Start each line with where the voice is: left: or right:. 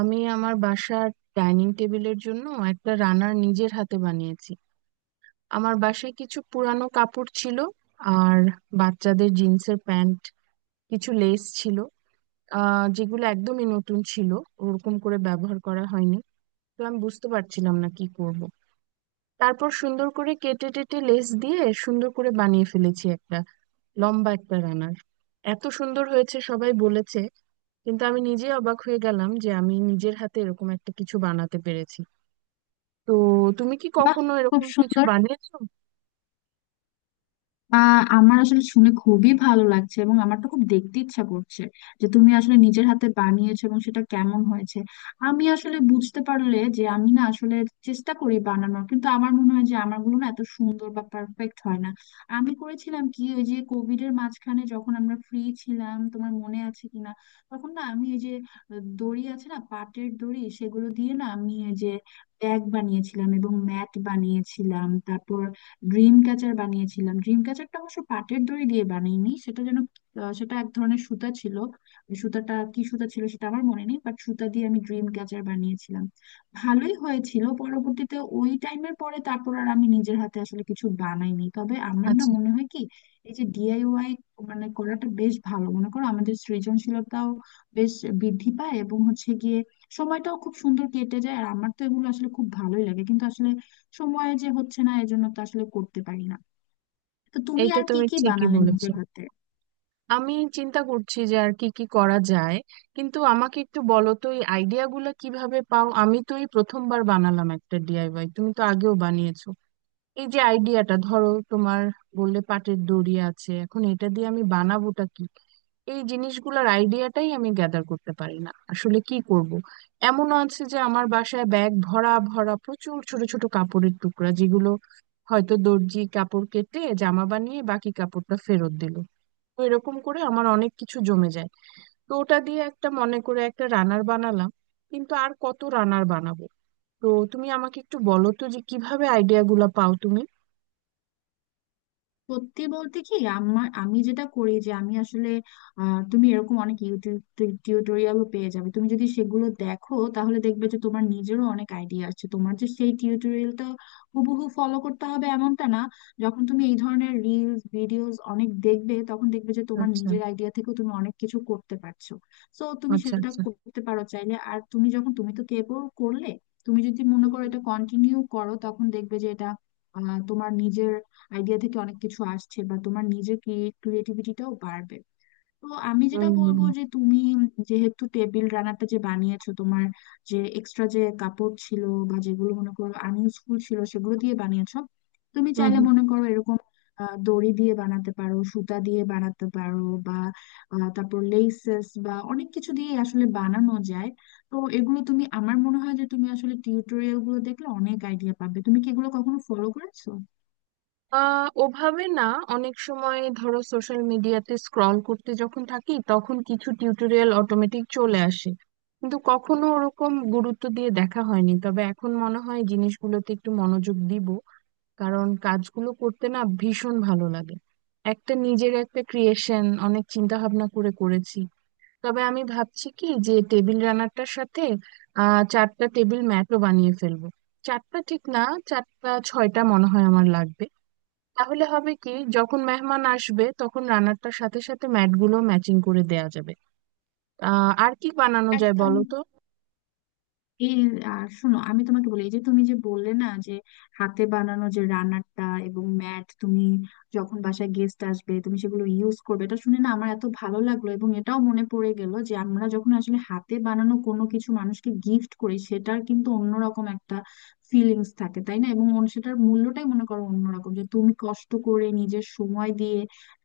right: আমি আমার বাসার ডাইনিং টেবিলের জন্য একটা রানার নিজের হাতে বানিয়েছি। আমার বাসায় কিছু পুরানো কাপড় ছিল, আর বাচ্চাদের জিন্সের প্যান্ট, কিছু লেস ছিল যেগুলো একদমই নতুন ছিল, ওরকম করে ব্যবহার করা হয়নি। তো আমি বুঝতে পারছিলাম না কি করব। তারপর সুন্দর করে কেটে টেটে লেস দিয়ে সুন্দর করে বানিয়ে ফেলেছি একটা লম্বা একটা রানার। এত সুন্দর হয়েছে, সবাই বলেছে। কিন্তু আমি নিজে অবাক হয়ে গেলাম যে আমি নিজের হাতে এরকম একটা কিছু বানাতে পেরেছি। তো তুমি কি
left: বাহ,
right: কখনো
left: খুব
right: এরকম কিছু
left: সুন্দর।
right: বানিয়েছো?
left: আমার আসলে শুনে খুবই ভালো লাগছে, এবং আমার তো খুব দেখতে ইচ্ছা করছে যে তুমি আসলে নিজের হাতে বানিয়েছো এবং সেটা কেমন হয়েছে। আমি আসলে বুঝতে পারলে যে আমি না আসলে চেষ্টা করি বানানোর, কিন্তু আমার মনে হয় যে আমারগুলো না এত সুন্দর বা পারফেক্ট হয় না। আমি করেছিলাম কি, ওই যে কোভিড এর মাঝখানে যখন আমরা ফ্রি ছিলাম, তোমার মনে আছে কিনা, তখন না আমি এই যে দড়ি আছে না পাটের দড়ি, সেগুলো দিয়ে না আমি এই যে ব্যাগ বানিয়েছিলাম এবং ম্যাট বানিয়েছিলাম, তারপর ড্রিম ক্যাচার বানিয়েছিলাম। ড্রিম ক্যাচারটা অবশ্য পাটের দড়ি দিয়ে বানাইনি, সেটা যেন সেটা এক ধরনের সুতা ছিল। ওই সুতাটা কি সুতা ছিল সেটা আমার মনে নেই, বাট সুতা দিয়ে আমি ড্রিম ক্যাচার বানিয়েছিলাম, ভালোই হয়েছিল। পরবর্তীতে ওই টাইমের পরে তারপর আর আমি নিজের হাতে আসলে কিছু বানাইনি। তবে আমার না
right: আচ্ছা,
left: মনে হয় কি, এই যে ডিআইওয়াই মানে করাটা বেশ ভালো, মনে করো আমাদের সৃজনশীলতাও বেশ বৃদ্ধি পায়, এবং হচ্ছে গিয়ে সময়টাও খুব সুন্দর কেটে যায়। আর আমার তো এগুলো আসলে খুব ভালোই লাগে, কিন্তু আসলে সময় যে হচ্ছে না, এজন্য তো আসলে করতে পারি না। তো তুমি
right: এইটা
left: আর কি
right: তুমি
left: কি
right: ঠিকই
left: বানালে
right: বলেছো।
left: নিজের হাতে?
right: আমি চিন্তা করছি যে আর কি কি করা যায়, কিন্তু আমাকে একটু বলো তো, এই আইডিয়া গুলা কিভাবে পাও? আমি তো এই প্রথমবার বানালাম একটা ডিআইওয়াই, তুমি তো আগেও বানিয়েছো। এই যে আইডিয়াটা ধরো তোমার, বললে পাটের দড়ি আছে, এখন এটা দিয়ে আমি বানাবোটা কি? এই জিনিসগুলোর আইডিয়াটাই আমি গ্যাদার করতে পারি না, আসলে কি করব। এমনও আছে যে আমার বাসায় ব্যাগ ভরা ভরা প্রচুর ছোট ছোট কাপড়ের টুকরা, যেগুলো হয়তো দর্জি কাপড় কেটে জামা বানিয়ে বাকি কাপড়টা ফেরত দিল। তো এরকম করে আমার অনেক কিছু জমে যায়। তো ওটা দিয়ে একটা মনে করে একটা রানার বানালাম, কিন্তু আর কত রানার বানাবো? তো তুমি আমাকে একটু বলো তো যে কিভাবে আইডিয়া গুলা পাও তুমি।
left: সত্যি বলতে কি, আমার আমি যেটা করি যে আমি আসলে তুমি এরকম অনেক ইউটিউব টিউটোরিয়ালও পেয়ে যাবে। তুমি যদি সেগুলো দেখো তাহলে দেখবে যে তোমার নিজেরও অনেক আইডিয়া আছে, তোমার যে সেই টিউটোরিয়ালটা হুবহু ফলো করতে হবে এমনটা না। যখন তুমি এই ধরনের রিলস ভিডিওস অনেক দেখবে, তখন দেখবে যে তোমার
right: আচ্ছা,
left: নিজের আইডিয়া থেকেও তুমি অনেক কিছু করতে পারছো। সো তুমি
right: আচ্ছা
left: সেটা
right: আচ্ছা।
left: করতে পারো চাইলে। আর তুমি যখন, তুমি তো কেবল করলে, তুমি যদি মনে
right: হুম
left: করো
right: হুম।
left: এটা কন্টিনিউ করো, তখন দেখবে যে এটা তোমার নিজের আইডিয়া থেকে অনেক কিছু আসছে, বা তোমার নিজের ক্রিয়েটিভিটিটাও বাড়বে। তো আমি যেটা
right: হুম হুম।
left: বলবো যে তুমি যেহেতু টেবিল রানারটা যে বানিয়েছো তোমার যে এক্সট্রা যে কাপড় ছিল বা যেগুলো মনে করো আনইউজফুল ছিল সেগুলো দিয়ে বানিয়েছো, তুমি
right: হুম
left: চাইলে
right: হুম।
left: মনে করো এরকম দড়ি দিয়ে বানাতে পারো, সুতা দিয়ে বানাতে পারো, বা তারপর লেসেস বা অনেক কিছু দিয়ে আসলে বানানো যায়। তো এগুলো তুমি, আমার মনে হয় যে তুমি আসলে টিউটোরিয়াল গুলো দেখলে অনেক আইডিয়া পাবে। তুমি কি এগুলো কখনো ফলো করেছো?
right: ওভাবে না, অনেক সময় ধরো সোশ্যাল মিডিয়াতে স্ক্রল করতে যখন থাকি তখন কিছু টিউটোরিয়াল অটোমেটিক চলে আসে, কিন্তু কখনো ওরকম গুরুত্ব দিয়ে দেখা হয়নি। তবে এখন মনে হয় জিনিসগুলোতে একটু মনোযোগ দিব, কারণ কাজগুলো করতে না ভীষণ ভালো লাগে। একটা নিজের একটা ক্রিয়েশন অনেক চিন্তা ভাবনা করে করেছি। তবে আমি ভাবছি কি যে টেবিল রানারটার সাথে চারটা টেবিল ম্যাটও বানিয়ে ফেলবো। চারটা ঠিক না, চারটা ছয়টা মনে হয় আমার লাগবে। তাহলে হবে কি, যখন মেহমান আসবে তখন রানারটার সাথে সাথে ম্যাটগুলো ম্যাচিং করে দেয়া যাবে। আর কি বানানো যায়
left: একদম
right: বলো তো?
left: এই, আর শোনো আমি তোমাকে বলি, এই যে তুমি যে বললে না যে হাতে বানানো যে রান্নাটা এবং ম্যাট তুমি যখন বাসায় গেস্ট আসবে তুমি সেগুলো ইউজ করবে, এটা শুনে না আমার এত ভালো লাগলো। এবং এটাও মনে পড়ে গেল যে আমরা যখন আসলে হাতে বানানো কোনো কিছু মানুষকে গিফট করি, সেটার কিন্তু অন্যরকম একটা ফিলিংস থাকে, তাই না? এবং সেটার মূল্যটাই মনে করো অন্যরকম, যে তুমি কষ্ট করে নিজের সময় দিয়ে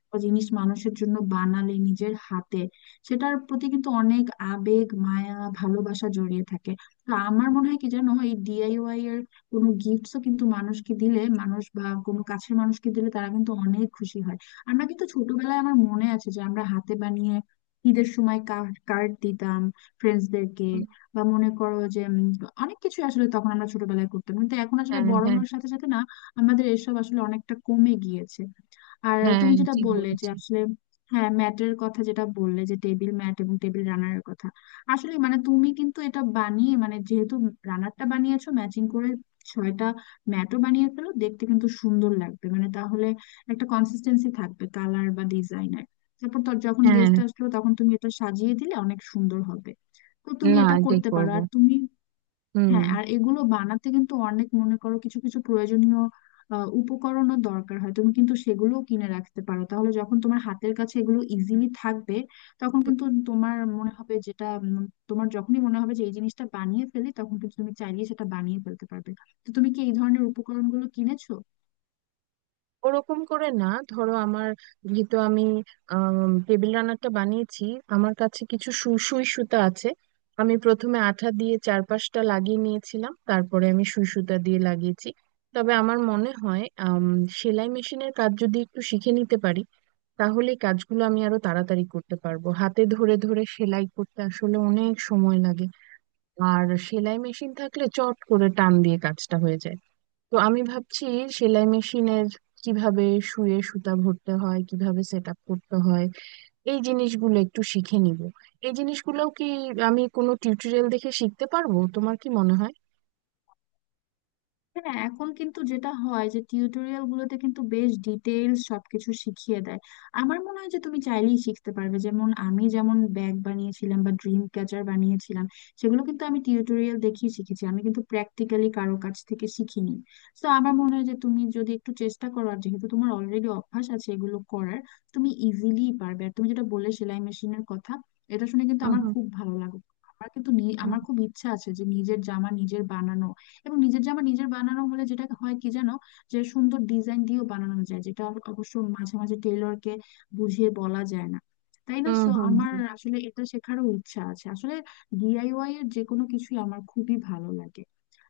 left: একটা জিনিস মানুষের জন্য বানালে নিজের হাতে, সেটার প্রতি কিন্তু অনেক আবেগ, মায়া, ভালোবাসা জড়িয়ে থাকে। না, আমার মনে হয় কি জানো, এই ডিআইওয়াই এর কোনো গিফটসও কিন্তু মানুষকে দিলে, মানুষ বা কোনো কাছের মানুষকে দিলে, তারা কিন্তু অনেক খুশি হয়। আমরা কিন্তু ছোটবেলায়, আমার মনে আছে যে আমরা হাতে বানিয়ে ঈদের সময় কার্ড দিতাম ফ্রেন্ডসদেরকে।
right: উম,
left: বা মনে করো যে অনেক কিছু আসলে তখন আমরা ছোটবেলায় করতাম, কিন্তু এখন আসলে
right: হ্যাঁ
left: বড়
right: হ্যাঁ
left: হওয়ার সাথে সাথে না আমাদের এসব আসলে অনেকটা কমে গিয়েছে। আর
right: হ্যাঁ,
left: তুমি যেটা
right: ঠিক
left: বললে যে
right: বলেছো।
left: আসলে, হ্যাঁ, ম্যাটের কথা যেটা বললে যে টেবিল ম্যাট এবং টেবিল রানারের কথা, আসলে মানে তুমি কিন্তু এটা বানিয়ে, মানে যেহেতু রানারটা বানিয়েছো, ম্যাচিং করে ছয়টা ম্যাটও বানিয়ে ফেলো, দেখতে কিন্তু সুন্দর লাগবে। মানে তাহলে একটা কনসিস্টেন্সি থাকবে কালার বা ডিজাইনের। তারপর তোর যখন
right: হ্যাঁ,
left: গেস্ট আসলো তখন তুমি এটা সাজিয়ে দিলে অনেক সুন্দর হবে। তো তুমি
right: না
left: এটা
right: এটাই
left: করতে পারো।
right: করবো।
left: আর তুমি, হ্যাঁ,
right: হুম।
left: আর এগুলো বানাতে কিন্তু অনেক, মনে করো, কিছু কিছু প্রয়োজনীয় উপকরণও দরকার হয়, তুমি কিন্তু সেগুলোও কিনে রাখতে পারো, তাহলে যখন তোমার হাতের কাছে এগুলো ইজিলি থাকবে তখন কিন্তু তোমার মনে হবে, যেটা তোমার যখনই মনে হবে যে এই জিনিসটা বানিয়ে ফেলি, তখন কিন্তু তুমি চাইলেই সেটা বানিয়ে ফেলতে পারবে। তো তুমি কি এই ধরনের উপকরণগুলো কিনেছো?
right: ওরকম করে না, ধরো আমার, যেহেতু আমি টেবিল রানারটা বানিয়েছি, আমার কাছে কিছু সুই সুই সুতা আছে। আমি প্রথমে আঠা দিয়ে চারপাশটা লাগিয়ে নিয়েছিলাম, তারপরে আমি সুই সুতা দিয়ে লাগিয়েছি। তবে আমার মনে হয় সেলাই মেশিনের কাজ যদি একটু শিখে নিতে পারি, তাহলে এই কাজগুলো আমি আরো তাড়াতাড়ি করতে পারবো। হাতে ধরে ধরে সেলাই করতে আসলে অনেক সময় লাগে, আর সেলাই মেশিন থাকলে চট করে টান দিয়ে কাজটা হয়ে যায়। তো আমি ভাবছি সেলাই মেশিনের কিভাবে শুয়ে সুতা ভরতে হয়, কিভাবে সেট আপ করতে হয়, এই জিনিসগুলো একটু শিখে নিব। এই জিনিসগুলোও কি আমি কোনো টিউটোরিয়াল দেখে শিখতে পারবো, তোমার কি মনে হয়?
left: হ্যাঁ, এখন কিন্তু যেটা হয় যে টিউটোরিয়াল গুলোতে কিন্তু বেশ ডিটেইলস সবকিছু শিখিয়ে দেয়। আমার মনে হয় যে তুমি চাইলেই শিখতে পারবে। যেমন আমি, যেমন ব্যাগ বানিয়েছিলাম বা ড্রিম ক্যাচার বানিয়েছিলাম, সেগুলো কিন্তু আমি টিউটোরিয়াল দেখেই শিখেছি, আমি কিন্তু প্র্যাকটিক্যালি কারো কাছ থেকে শিখিনি। তো আমার মনে হয় যে তুমি যদি একটু চেষ্টা করো, আর যেহেতু তোমার অলরেডি অভ্যাস আছে এগুলো করার, তুমি ইজিলি পারবে। আর তুমি যেটা বললে সেলাই মেশিনের কথা, এটা শুনে কিন্তু
right: হুম
left: আমার
right: হুম।
left: খুব ভালো লাগলো। আমার কিন্তু
right: হুম
left: আমার খুব ইচ্ছা আছে যে নিজের জামা নিজের বানানো, এবং নিজের জামা নিজের বানানো হলে যেটা হয় কি জানো, যে সুন্দর ডিজাইন দিয়েও বানানো যায়, যেটা আবার অবশ্য মাঝে মাঝে টেলরকে বুঝিয়ে বলা যায় না, তাই না?
right: হুম।
left: সো
right: হুম
left: আমার আসলে এটা শেখারও ইচ্ছা আছে আসলে। ডিআইওয়াই এর যে কোনো কিছুই আমার খুবই ভালো লাগে।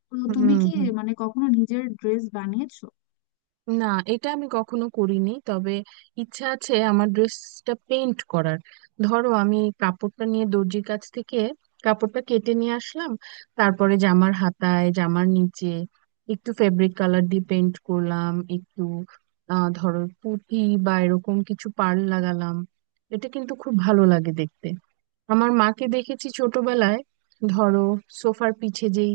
left: তো
right: হুম।
left: তুমি
right: হুম
left: কি
right: হুম।
left: মানে কখনো নিজের ড্রেস বানিয়েছো?
right: না, এটা আমি কখনো করিনি। তবে ইচ্ছা আছে আমার ড্রেসটা পেইন্ট করার। ধরো আমি কাপড়টা নিয়ে দর্জির কাছ থেকে কাপড়টা কেটে নিয়ে আসলাম, তারপরে জামার হাতায় জামার নিচে একটু ফেব্রিক কালার দিয়ে পেইন্ট করলাম একটু, ধরো পুঁতি বা এরকম কিছু পাড় লাগালাম। এটা কিন্তু খুব ভালো লাগে দেখতে। আমার মাকে দেখেছি ছোটবেলায়, ধরো সোফার পিছে যেই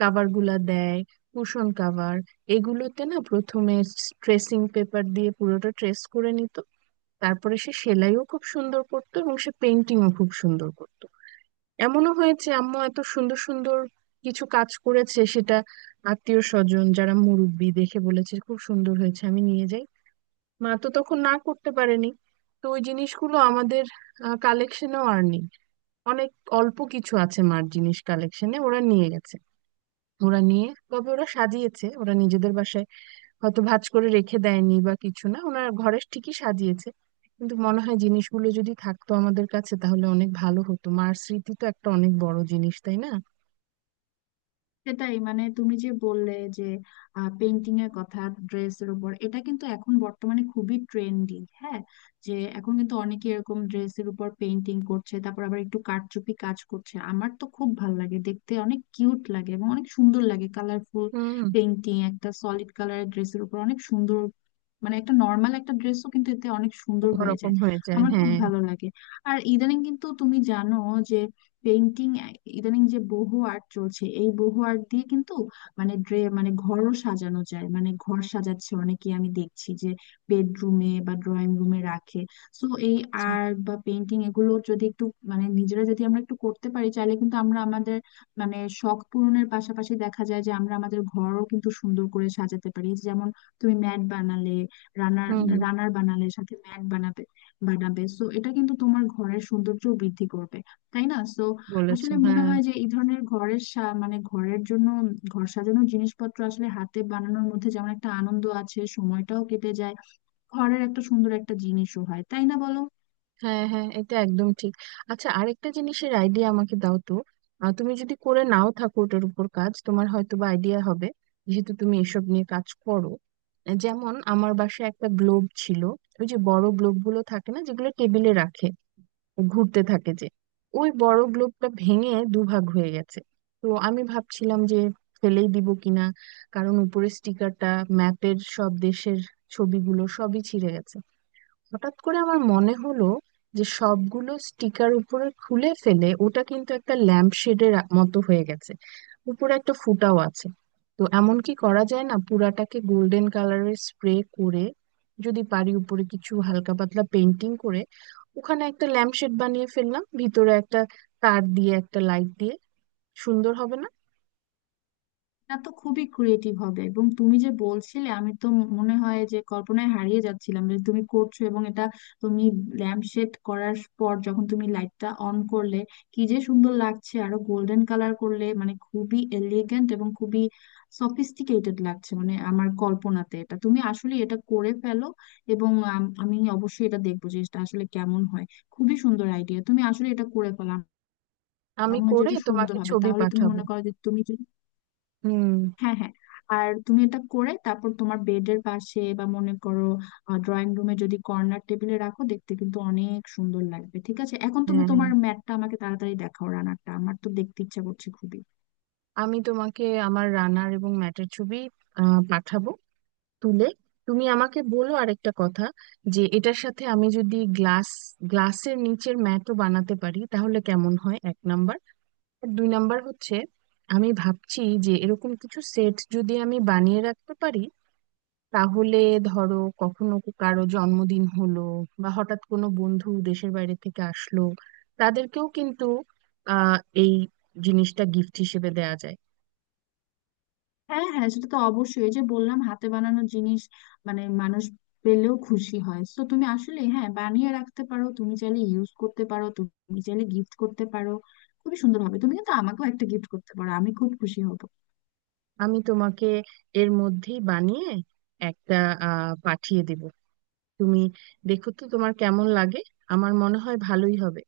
right: কাভার গুলা দেয়, কুশন কাভার, এগুলোতে না প্রথমে ট্রেসিং পেপার দিয়ে পুরোটা ট্রেস করে নিত। তারপরে সে সেলাইও খুব সুন্দর করতো, এবং সে পেন্টিংও খুব সুন্দর করতো। এমনও হয়েছে আম্মু এত সুন্দর সুন্দর কিছু কাজ করেছে, সেটা আত্মীয় স্বজন যারা মুরব্বি দেখে বলেছে খুব সুন্দর হয়েছে আমি নিয়ে যাই, মা তো তখন না করতে পারেনি। তো ওই জিনিসগুলো আমাদের কালেকশনেও আর নেই। অনেক অল্প কিছু আছে, মার জিনিস কালেকশনে ওরা নিয়ে গেছে। ওরা নিয়ে তবে ওরা সাজিয়েছে ওরা নিজেদের বাসায়, হয়তো ভাঁজ করে রেখে দেয়নি বা কিছু না, ওনার ঘরে ঠিকই সাজিয়েছে। কিন্তু মনে হয় জিনিসগুলো যদি থাকতো আমাদের কাছে তাহলে অনেক ভালো হতো, মার স্মৃতি তো একটা অনেক বড় জিনিস, তাই না?
left: সেটাই, মানে তুমি যে বললে যে পেন্টিং এর কথা ড্রেসের উপর, এটা কিন্তু এখন বর্তমানে খুবই ট্রেন্ডি, হ্যাঁ। যে এখন কিন্তু অনেকে এরকম ড্রেসের উপর পেন্টিং করছে, তারপর আবার একটু কারচুপি কাজ করছে। আমার তো খুব ভালো লাগে দেখতে, অনেক কিউট লাগে এবং অনেক সুন্দর লাগে। কালারফুল
right: হুম।
left: পেন্টিং একটা সলিড কালারের ড্রেসের উপর অনেক সুন্দর, মানে একটা নর্মাল একটা ড্রেসও কিন্তু এতে অনেক সুন্দর হয়ে
right: অন্যরকম
left: যায়।
right: হয়ে যায়,
left: আমার খুব
right: হ্যাঁ।
left: ভালো লাগে। আর ইদানিং কিন্তু তুমি জানো, পেইন্টিং, ইদানিং যে বহু আর্ট চলছে, এই বহু আর্ট দিয়ে কিন্তু মানে মানে ঘরও সাজানো যায়, মানে ঘর সাজাচ্ছে অনেকে, আমি দেখছি যে বেডরুমে বা ড্রয়িং রুমে রাখে। সো এই
right: আচ্ছা।
left: আর্ট বা পেইন্টিং এগুলো যদি একটু, মানে নিজেরা যদি আমরা একটু করতে পারি চাইলে, কিন্তু আমরা আমাদের মানে শখ পূরণের পাশাপাশি দেখা যায় যে আমরা আমাদের ঘরও কিন্তু সুন্দর করে সাজাতে পারি। যেমন তুমি ম্যাট বানালে, রানার,
right: হুম।
left: রানার বানালে, সাথে ম্যাট বানাবে, বানাবে, সো এটা কিন্তু তোমার ঘরের সৌন্দর্য বৃদ্ধি করবে, তাই না? সো
right: বলেছো,
left: আসলে মনে
right: হ্যাঁ
left: হয় যে এই ধরনের ঘরের মানে ঘরের জন্য ঘর সাজানোর জিনিসপত্র আসলে হাতে বানানোর মধ্যে যেমন একটা আনন্দ আছে, সময়টাও কেটে যায়, ঘরের একটা সুন্দর একটা জিনিসও হয়, তাই না, বলো?
right: হ্যাঁ। হ্যাঁ, এটা একদম ঠিক। আচ্ছা, আরেকটা জিনিসের আইডিয়া আমাকে দাও তো। তুমি যদি করে নাও থাকো ওটার উপর কাজ, তোমার হয়তো বা আইডিয়া হবে, যেহেতু তুমি এসব নিয়ে কাজ করো। যেমন আমার বাসায় একটা গ্লোব ছিল। ওই যে বড় গ্লোব গুলো থাকে না, যেগুলো টেবিলে রাখে, ঘুরতে থাকে যে, ওই বড় গ্লোবটা ভেঙে দুভাগ হয়ে গেছে। তো আমি ভাবছিলাম যে ফেলেই দিব কিনা, কারণ উপরে স্টিকারটা, ম্যাপের সব দেশের ছবিগুলো সবই ছিঁড়ে গেছে। হঠাৎ করে আমার মনে হলো যে সবগুলো স্টিকার উপরে খুলে ফেলে ওটা কিন্তু একটা ল্যাম্প শেডের মতো হয়ে গেছে, উপরে একটা ফুটাও আছে। তো এমন কি করা যায় না, পুরাটাকে গোল্ডেন কালারের স্প্রে করে, যদি পারি উপরে কিছু হালকা পাতলা পেন্টিং করে, ওখানে একটা ল্যাম্প শেড বানিয়ে ফেললাম, ভিতরে একটা তার দিয়ে একটা লাইট দিয়ে। সুন্দর হবে না?
left: এটা তো খুবই ক্রিয়েটিভ হবে। এবং তুমি যে বলছিলে, আমি তো মনে হয় যে কল্পনায় হারিয়ে যাচ্ছিলাম যে তুমি করছো এবং এটা তুমি ল্যাম্প শেড করার পর যখন তুমি লাইটটা অন করলে, কি যে সুন্দর লাগছে! আরো গোল্ডেন কালার করলে মানে খুবই এলিগেন্ট এবং খুবই সফিস্টিকেটেড লাগছে, মানে আমার কল্পনাতে। এটা তুমি আসলে এটা করে ফেলো, এবং আমি অবশ্যই এটা দেখবো যে এটা আসলে কেমন হয়। খুবই সুন্দর আইডিয়া, তুমি আসলে এটা করে ফেলো।
right: আমি
left: আমার মনে হয় যে
right: করে
left: এটা সুন্দর
right: তোমাকে
left: হবে।
right: ছবি
left: তাহলে তুমি
right: পাঠাবো।
left: মনে করো যে তুমি,
right: হুম।
left: হ্যাঁ হ্যাঁ, আর তুমি এটা করে তারপর তোমার বেডের পাশে, বা মনে করো ড্রয়িং রুমে যদি কর্নার টেবিলে রাখো, দেখতে কিন্তু অনেক সুন্দর লাগবে। ঠিক আছে, এখন তুমি
right: হ্যাঁ হ্যাঁ।
left: তোমার ম্যাটটা আমাকে তাড়াতাড়ি দেখাও, রানারটা, আমার তো দেখতে ইচ্ছা করছে খুবই।
right: আমি তোমাকে আমার রানার এবং ম্যাটের ছবি পাঠাবো তুলে। তুমি আমাকে বলো আরেকটা কথা, যে এটার সাথে আমি যদি গ্লাস, গ্লাসের নিচের ম্যাটও বানাতে পারি তাহলে কেমন হয়, এক নাম্বার। আর দুই নাম্বার হচ্ছে, আমি ভাবছি যে এরকম কিছু সেট যদি আমি বানিয়ে রাখতে পারি, তাহলে, ধরো, কখনো কারো জন্মদিন হলো বা হঠাৎ কোনো বন্ধু দেশের বাইরে থেকে আসলো, তাদেরকেও কিন্তু আহ এই জিনিসটা গিফট হিসেবে দেওয়া যায়।
left: হ্যাঁ হ্যাঁ, সেটা তো অবশ্যই, এই যে বললাম হাতে বানানো জিনিস মানে মানুষ পেলেও খুশি হয়। তো তুমি আসলে, হ্যাঁ, বানিয়ে রাখতে পারো, তুমি চাইলে ইউজ করতে পারো, তুমি চাইলে গিফট করতে পারো, খুবই সুন্দর হবে। তুমি কিন্তু আমাকেও একটা গিফট করতে পারো, আমি খুব খুশি হব।
right: আমি তোমাকে এর মধ্যেই বানিয়ে একটা পাঠিয়ে দেব। তুমি দেখো তো তোমার কেমন লাগে, আমার মনে হয় ভালোই হবে।